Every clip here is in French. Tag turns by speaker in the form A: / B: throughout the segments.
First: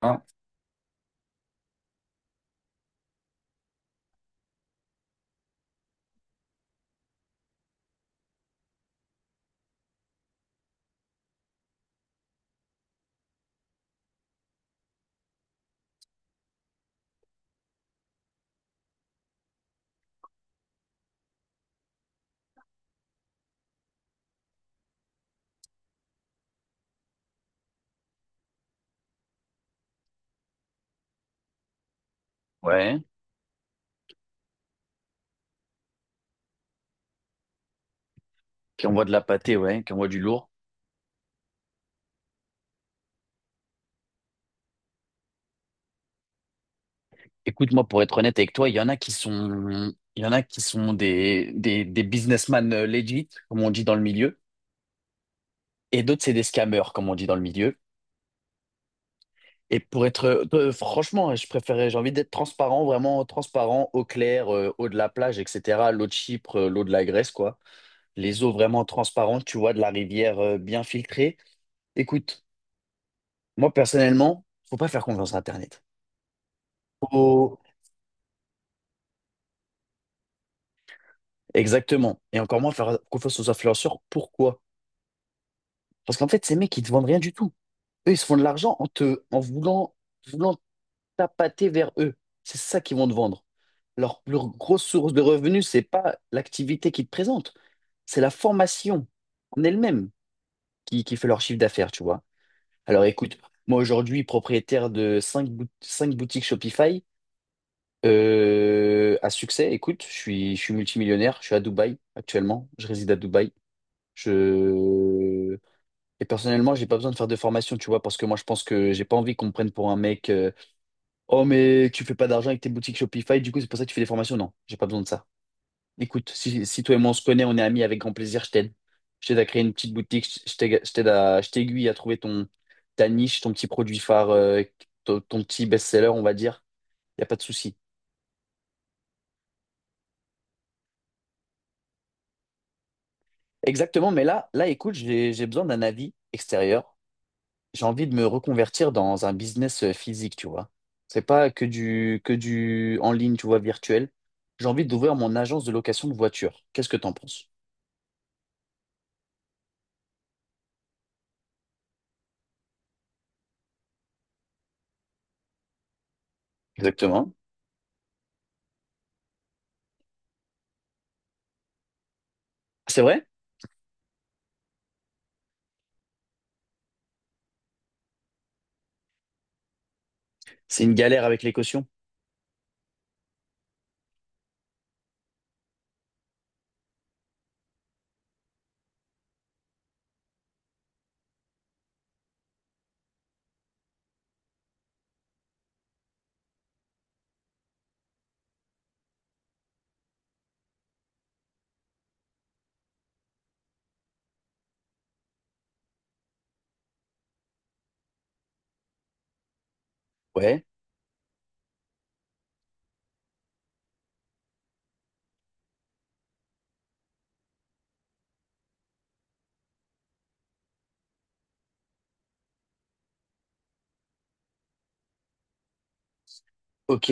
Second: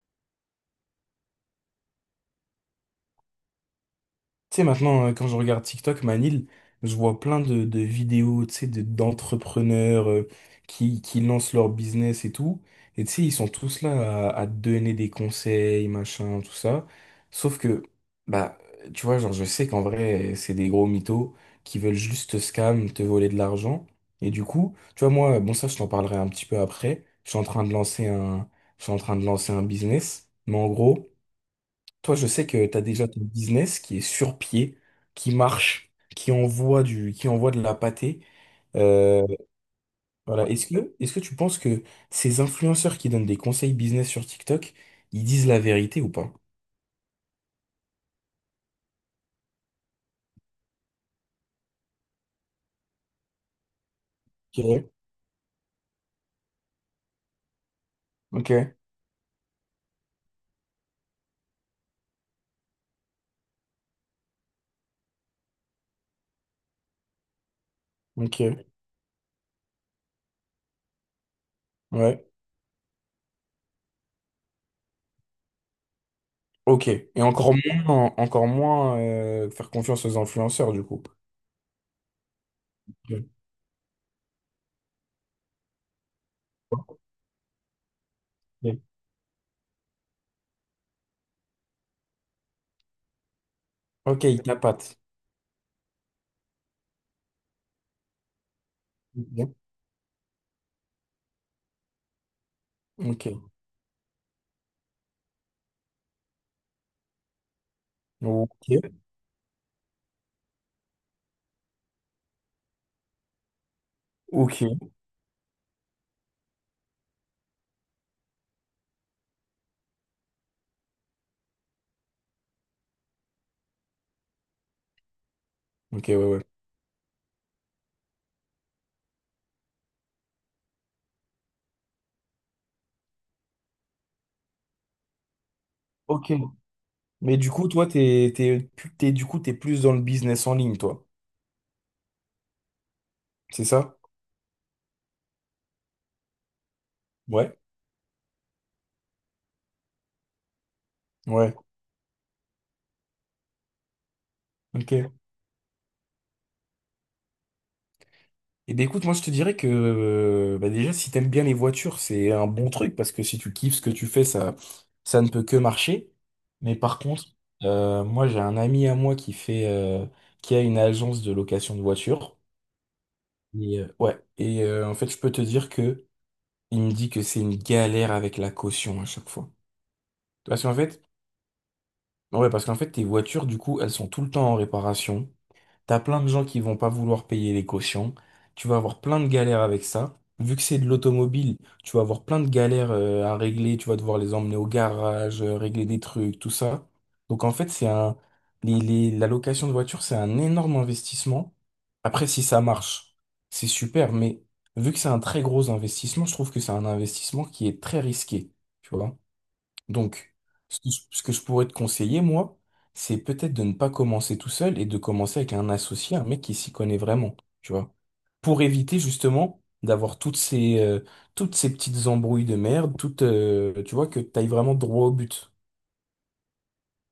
A: Hein,
B: Tu sais, maintenant, quand je regarde TikTok, Manil, je vois plein de vidéos, tu sais, d'entrepreneurs qui lancent leur business et tout. Et tu sais, ils sont tous là à te donner des conseils, machin, tout ça. Sauf que, bah, tu vois, genre, je sais qu'en vrai, c'est des gros mythos qui veulent juste te scam, te voler de l'argent. Et du coup, tu vois, moi, bon, ça, je t'en parlerai un petit peu après. Je suis en train de lancer un business. Mais en gros, toi, je sais que tu as
A: ouais,
B: déjà ton business qui est sur pied, qui marche, qui envoie de la pâtée.
A: qui envoie de la
B: Euh,
A: pâtée, ouais, qui envoie du
B: voilà.
A: lourd.
B: Est-ce que tu penses que ces influenceurs qui donnent des conseils business sur TikTok, ils disent la vérité ou pas?
A: Écoute-moi, pour être honnête avec toi, il y en a qui sont, il y en a qui sont des businessmen legit, comme on dit dans le milieu,
B: Ok,
A: et d'autres, c'est des scammers, comme on dit dans le milieu.
B: ok,
A: Et pour être, franchement, je préférais, j'ai envie d'être transparent, vraiment transparent, eau claire, eau de la plage, etc., l'eau de Chypre, l'eau de la Grèce, quoi. Les eaux
B: ok,
A: vraiment transparentes, tu vois, de la rivière, bien filtrée.
B: ouais,
A: Écoute, moi, personnellement, faut pas faire confiance à Internet.
B: ok. Et encore moins faire confiance aux influenceurs du coup.
A: Exactement. Et encore moins faire confiance aux influenceurs. Pourquoi? Parce qu'en fait, ces mecs, ils te vendent rien du tout. Eux, ils se font de l'argent
B: Ok,
A: en te, en voulant, voulant t'appâter vers eux. C'est ça qu'ils vont te vendre. Leur,
B: ok, ils
A: leur grosse
B: tapatent.
A: source de revenus, c'est pas l'activité qu'ils te présentent, c'est la formation
B: Ok,
A: en elle-même qui fait leur chiffre d'affaires, tu vois. Alors écoute,
B: ok,
A: moi aujourd'hui, propriétaire de 5 boutiques Shopify à succès, écoute, je suis multimillionnaire, je suis à Dubaï actuellement, je réside à Dubaï.
B: ok,
A: Je... Et personnellement, j'ai pas besoin de faire de formation, tu vois, parce que moi, je pense que j'ai pas envie qu'on me prenne pour un mec. Oh, mais tu fais pas d'argent avec tes boutiques Shopify, du coup, c'est pour ça que tu fais des formations. Non, j'ai pas besoin de ça.
B: ok, ouais,
A: Écoute,
B: ouais.
A: si toi et moi on se connaît, on est amis avec grand plaisir, je t'aide. Je t'aide à créer une petite boutique, je t'aiguille à trouver ta niche, ton petit produit phare, ton petit best-seller, on
B: Ok.
A: va dire. Y a pas
B: Mais
A: de
B: du coup,
A: souci.
B: toi, t'es, t'es, pu- t'es- du coup, t'es plus dans le business en ligne, toi. C'est ça?
A: Exactement, mais là, écoute, j'ai besoin d'un avis extérieur.
B: Ouais.
A: J'ai envie de me reconvertir dans un business physique, tu vois. C'est pas
B: Ouais.
A: que du en ligne, tu vois, virtuel. J'ai envie
B: Ok.
A: d'ouvrir mon agence de location de voitures. Qu'est-ce que t'en penses?
B: Et ben écoute, moi, je te dirais que bah, déjà, si t'aimes bien les voitures, c'est un bon truc parce que si tu kiffes ce que tu fais, ça ne peut que marcher. Mais par contre,
A: Exactement.
B: moi, j'ai un ami à moi qui fait, qui a une agence de location de voitures.
A: C'est vrai?
B: Et, ouais. Et en fait, je peux te dire que il me dit que c'est une galère avec la caution à chaque fois. Parce qu'en
A: C'est une
B: fait,
A: galère avec les cautions.
B: ouais, parce qu'en fait, tes voitures, du coup, elles sont tout le temps en réparation. T'as plein de gens qui vont pas vouloir payer les cautions. Tu vas avoir plein de galères avec ça. Vu que c'est de l'automobile, tu vas avoir plein de galères à régler. Tu vas devoir les emmener au garage, régler des trucs, tout ça. Donc en fait, c'est un... la location de voiture, c'est un énorme investissement. Après, si ça marche, c'est super. Mais vu que c'est un très gros investissement, je trouve que c'est un investissement qui est très risqué. Tu vois? Donc,
A: Ouais,
B: ce que je pourrais te conseiller, moi, c'est peut-être de ne pas commencer tout seul et de commencer avec un associé, un mec qui s'y connaît vraiment, tu vois. Pour éviter justement d'avoir toutes ces petites embrouilles de merde, tu vois, que tu ailles vraiment droit au but,
A: ok,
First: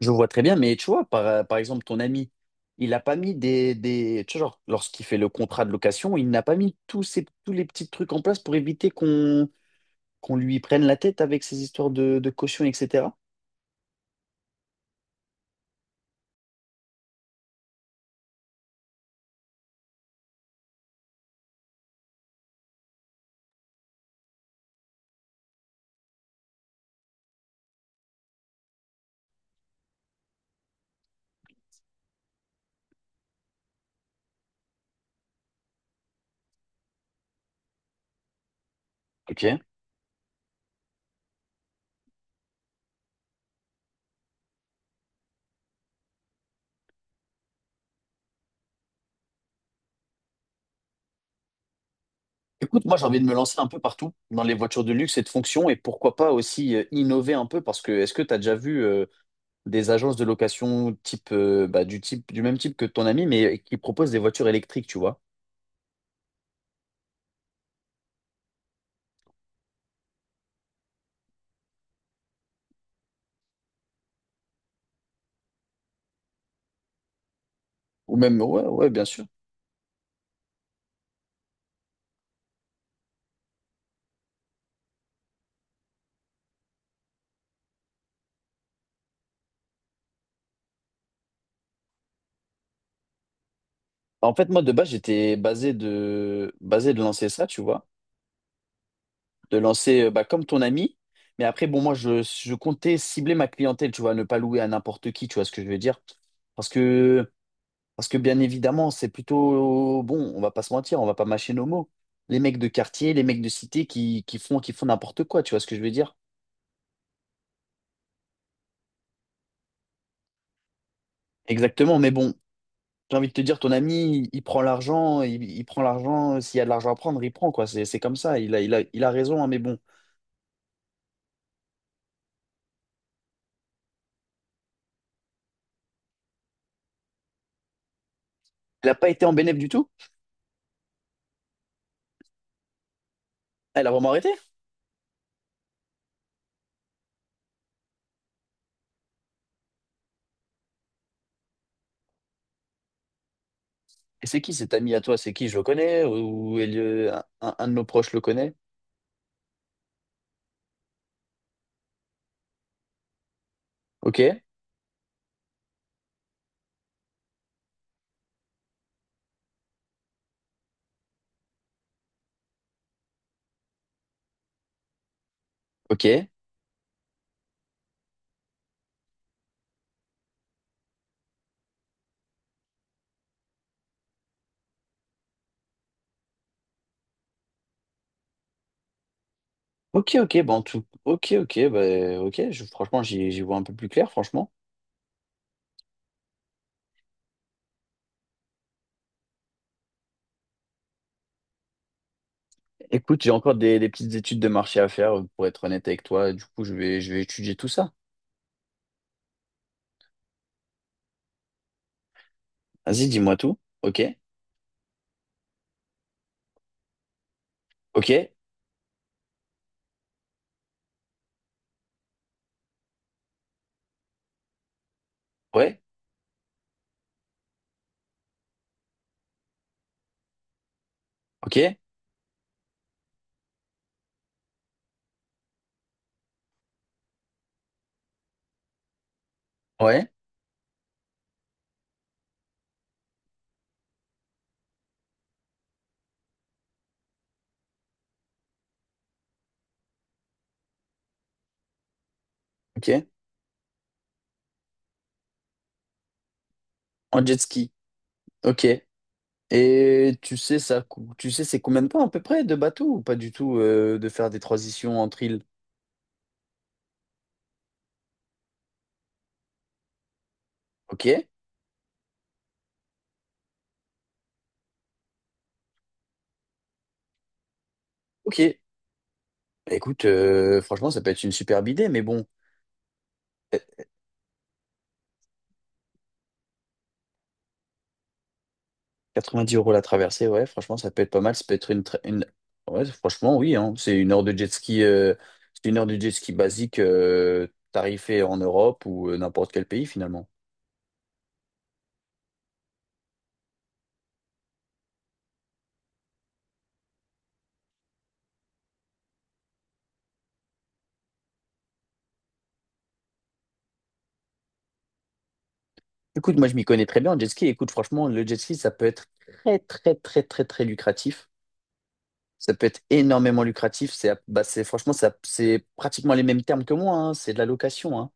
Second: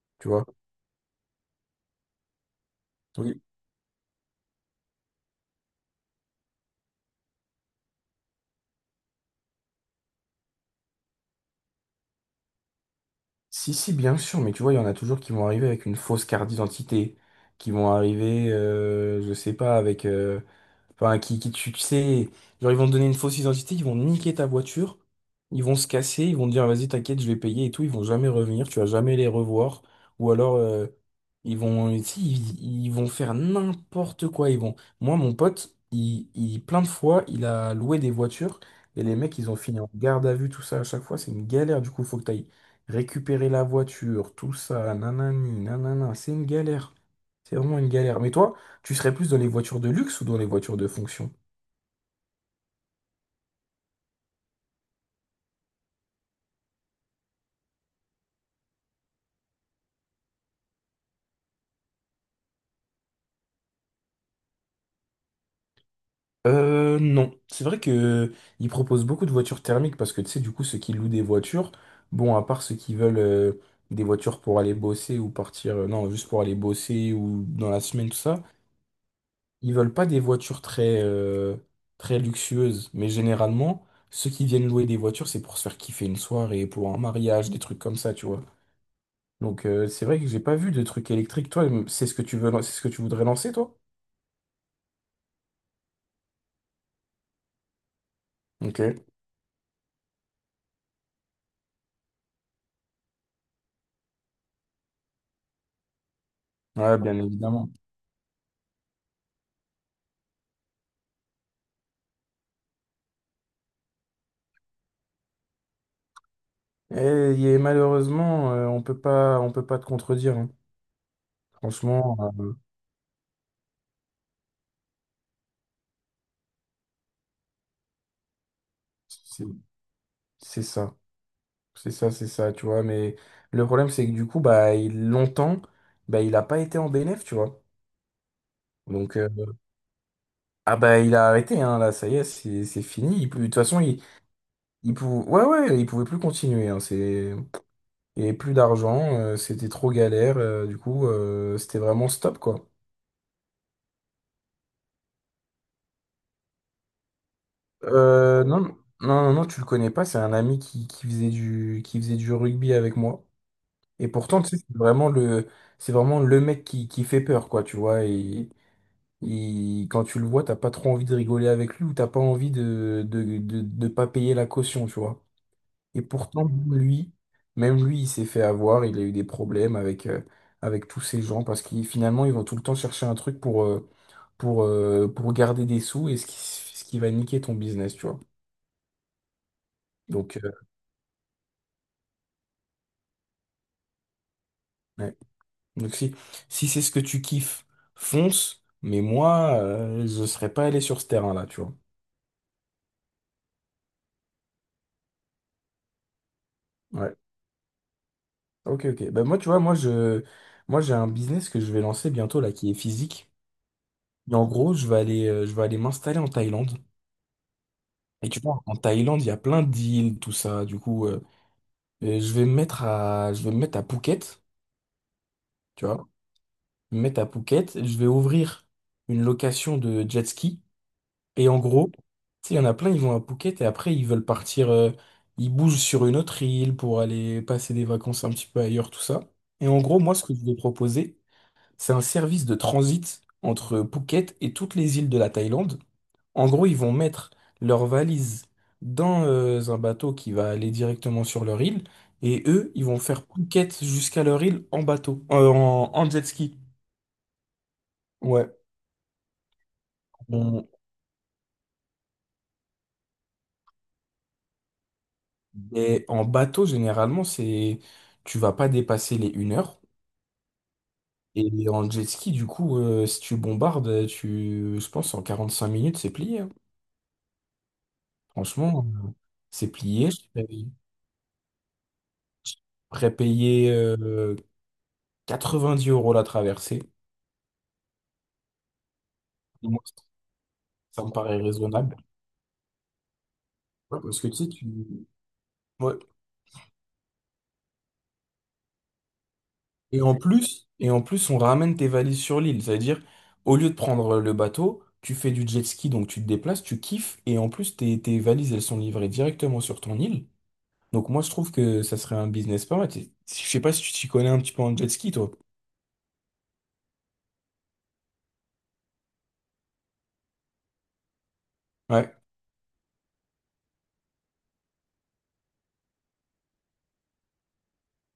A: je vois
B: tu
A: très
B: vois.
A: bien, mais tu vois, par exemple, ton ami, il n'a pas mis
B: Oui.
A: tu vois, genre, lorsqu'il fait le contrat de location, il n'a pas mis tous les petits trucs en place pour éviter qu'on lui prenne la tête avec ces histoires de caution, etc.
B: Si, si, bien sûr, mais tu vois, il y en a toujours qui vont arriver avec une fausse carte d'identité, qui vont arriver, je sais pas, avec... enfin, tu sais, genre ils vont te donner une fausse identité, ils vont niquer ta voiture, ils vont se casser, ils vont te dire vas-y t'inquiète, je vais payer et tout, ils vont jamais revenir, tu vas jamais les revoir. Ou alors ils vont si, ils vont faire n'importe quoi, ils vont. Moi mon pote, il plein de fois, il a loué des voitures et les mecs
A: Ok.
B: ils ont fini en garde à vue, tout ça à chaque fois, c'est une galère du coup, faut que t'ailles récupérer la voiture, tout ça, nanani, nanana, c'est une galère. C'est vraiment une galère. Mais toi, tu serais plus dans les voitures de luxe ou dans les voitures de fonction?
A: Écoute, moi j'ai envie de me lancer un peu partout dans les voitures de luxe et de fonction et pourquoi pas aussi innover un peu parce que est-ce que tu as déjà vu des agences de location type, bah, du même type que ton ami mais qui proposent des voitures électriques, tu vois?
B: Non. C'est vrai que ils proposent beaucoup de voitures thermiques parce que tu sais, du coup, ceux qui louent des voitures, bon, à part ceux qui veulent des voitures pour aller bosser ou partir, non, juste pour aller bosser ou dans la semaine,
A: Ou
B: tout
A: même
B: ça,
A: ouais, ouais, bien sûr.
B: ils veulent pas des voitures très luxueuses. Mais généralement, ceux qui viennent louer des voitures, c'est pour se faire kiffer une soirée, pour un mariage, des trucs comme ça, tu vois. Donc, c'est vrai que j'ai pas vu de trucs électriques. Toi, c'est ce que tu voudrais lancer, toi?
A: En fait moi de base j'étais basé de lancer ça, tu vois,
B: Ok,
A: de lancer bah, comme ton ami mais après bon moi je comptais cibler ma clientèle, tu vois, ne pas louer à n'importe qui, tu vois ce que je veux dire? Parce
B: ouais, bien
A: que
B: évidemment.
A: Parce que bien évidemment, c'est plutôt bon, on va pas se mentir, on va pas mâcher nos mots. Les mecs de quartier, les mecs de cité qui font n'importe quoi, tu vois ce que je veux dire?
B: Et, il malheureusement, on peut pas te contredire, hein.
A: Exactement, mais
B: Franchement,
A: bon, j'ai envie de te dire, ton ami, il prend l'argent, il prend l'argent, s'il y a de l'argent à prendre, il prend, quoi. C'est comme ça, il a raison,
B: c'est
A: hein, mais bon.
B: c'est ça, c'est ça, tu vois. Mais le problème, c'est que du coup, bah, il, longtemps, bah, il a pas été en bénéf, tu vois.
A: Elle n'a pas
B: Donc,
A: été en bénéf du tout?
B: ah bah, il a arrêté, hein, là, ça y est, c'est fini. Il, peut- de toute façon,
A: Elle a vraiment arrêté?
B: il pouvait, ouais, ouais, il pouvait plus continuer. Hein, c'est, il y avait plus d'argent, c'était trop galère. Du coup, c'était vraiment stop, quoi.
A: Et c'est qui cet ami à toi? C'est qui? Je le connais? Ou un de nos proches le
B: Euh,
A: connaît?
B: non, non, tu le connais pas. C'est un ami qui faisait du rugby avec moi. Et
A: Ok,
B: pourtant, tu sais, c'est vraiment le mec qui fait peur, quoi, tu vois. Et quand tu le vois, t'as pas trop envie de rigoler avec lui ou t'as pas envie de, de pas payer la caution, tu vois. Et
A: ok.
B: pourtant, lui, même lui, il s'est fait avoir. Il a eu des problèmes avec, avec tous ces gens parce qu'ils, finalement, ils vont tout le temps chercher un truc pour garder des sous et ce qui va niquer ton business, tu vois.
A: Ok, ok,
B: Donc,
A: ben, tout. Ok, ok, bah, ok, franchement, j'y vois un peu plus clair, franchement.
B: ouais. Donc si, si c'est ce que tu kiffes, fonce. Mais moi, je serais pas allé sur ce terrain-là, tu vois.
A: Écoute, j'ai encore des petites études de marché à faire, pour être honnête avec toi. Du coup, je
B: Ouais.
A: vais étudier tout ça.
B: Ok, ok. Bah moi, tu vois, moi j'ai un business que je vais lancer bientôt là, qui est
A: Vas-y,
B: physique.
A: dis-moi tout. Ok,
B: Et en gros, je vais aller m'installer en Thaïlande.
A: ok,
B: Et tu vois, en Thaïlande, il y a plein d'îles, tout ça. Du coup, je vais me mettre à Phuket,
A: ouais,
B: tu vois. Me mettre à Phuket. Je vais ouvrir une location de jet ski. Et en
A: ok,
B: gros, tu sais, il y en a plein, ils vont à Phuket et après, ils veulent partir, ils bougent sur une autre île pour aller passer des vacances un petit peu ailleurs, tout ça. Et en gros,
A: ouais,
B: moi, ce que je vais proposer, c'est un service de transit entre Phuket et toutes les îles de la Thaïlande. En gros, ils vont mettre leurs valises dans, un bateau qui va aller directement sur leur île et eux, ils vont
A: ok.
B: faire Phuket jusqu'à leur île en bateau, en, en jet ski.
A: En jet ski,
B: Ouais.
A: ok. Et tu sais ça, tu sais c'est combien de temps à peu près de bateau ou pas du tout de faire des transitions entre îles?
B: Et en bateau, généralement, c'est tu vas pas dépasser les une heure.
A: Ok,
B: Et en jet ski, du coup, si tu bombardes, tu... je pense en 45 minutes, c'est plié, hein.
A: ok.
B: Franchement, c'est
A: Bah, écoute,
B: plié. Je paye-
A: franchement, ça peut être une superbe idée, mais bon.
B: Prépayé 90 € la traversée.
A: 90 € la
B: Moi,
A: traversée, ouais, franchement, ça peut
B: ça
A: être
B: me
A: pas mal.
B: paraît
A: Ça peut être
B: raisonnable.
A: une... Ouais, franchement, oui, hein. C'est
B: Ouais,
A: une
B: parce
A: heure
B: que tu
A: de jet
B: sais, tu...
A: ski, c'est une heure de
B: ouais,
A: jet ski basique, tarifée en Europe ou n'importe quel pays
B: et en
A: finalement.
B: plus, et en plus, on ramène tes valises sur l'île. C'est-à-dire, au lieu de prendre le bateau, tu fais du jet ski, donc tu te déplaces, tu kiffes, et en plus, tes valises, elles sont livrées directement sur ton île. Donc moi, je trouve que ça serait un business pas mal. T'es- Je sais pas si tu t'y connais un petit peu en jet ski, toi.
A: Écoute, moi, je m'y connais très bien en jet ski. Écoute, franchement, le jet ski, ça peut être très, très, très, très, très lucratif.
B: Ouais.
A: Ça peut être énormément lucratif. Franchement, ça, c'est pratiquement les mêmes termes que moi, hein. C'est de la location, hein.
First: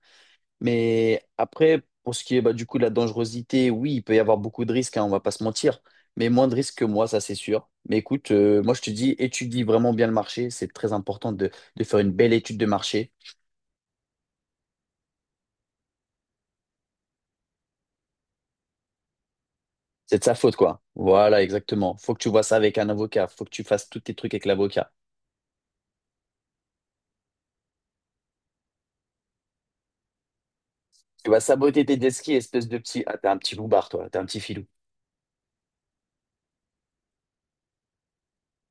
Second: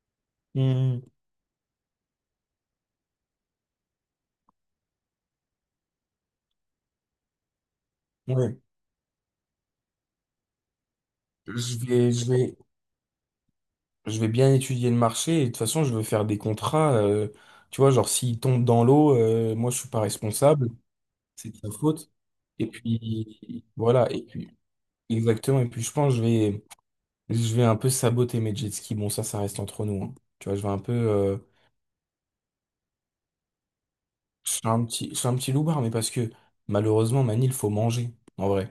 B: Hmm,
A: Mais après, pour ce qui est bah, du coup de la dangerosité, oui, il peut y avoir beaucoup de risques, hein, on va pas se mentir, mais moins de risques que moi, ça c'est sûr. Mais écoute,
B: ouais.
A: moi je te dis, étudie vraiment bien le marché, c'est très important
B: Je
A: de faire une
B: vais, je
A: belle
B: vais,
A: étude de marché.
B: je vais bien étudier le marché, et de toute façon, je veux faire des contrats. Tu vois, genre, s'ils tombent dans l'eau, moi, je suis pas
A: C'est de sa faute,
B: responsable,
A: quoi. Voilà,
B: c'est de sa
A: exactement.
B: faute.
A: Faut que tu vois ça
B: Et
A: avec un avocat, faut que tu
B: puis,
A: fasses tous
B: voilà.
A: tes
B: Et
A: trucs avec
B: puis,
A: l'avocat.
B: exactement, et puis je pense que je vais un peu saboter mes jet skis. Bon, ça reste entre nous, hein. Tu vois, je vais un peu.
A: Tu vas saboter tes jet skis, espèce de petit. Ah, t'es un petit loupard, toi, t'es un petit filou.
B: Je suis un petit loubard, mais parce que malheureusement, Manil, il faut manger, en vrai.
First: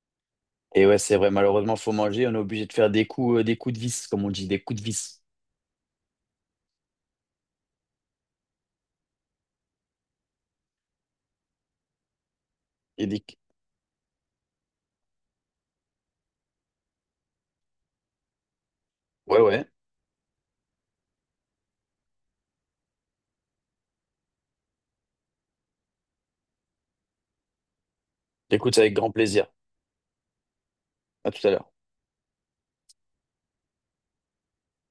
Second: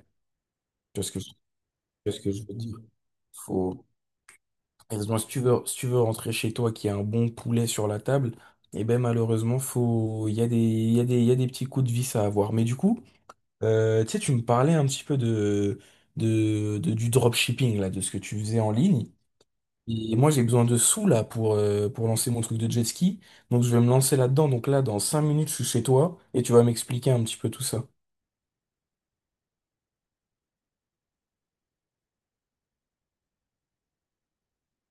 A: Et ouais,
B: Tu vois ce
A: c'est
B: que je,
A: vrai,
B: tu
A: malheureusement, faut
B: vois ce
A: manger,
B: que
A: on est
B: je veux
A: obligé de
B: dire?
A: faire des coups de
B: Faut...
A: vis, comme on dit, des coups de
B: Malheureusement,
A: vis.
B: si tu veux, si tu veux rentrer chez toi, qu'il y a un bon poulet sur la table, et ben malheureusement, faut... il y a des petits coups de vis à avoir. Mais du coup,
A: Et des...
B: tu sais, tu me parlais un petit peu du dropshipping, là, de ce que tu faisais en ligne.
A: Ouais, ouais,
B: Et moi, j'ai besoin de sous là pour lancer mon truc de jet ski. Donc, je vais me lancer là-dedans. Donc, là, dans 5 minutes, je suis chez toi et tu vas m'expliquer un petit peu tout ça.
A: écoute, avec grand plaisir. À tout à l'heure.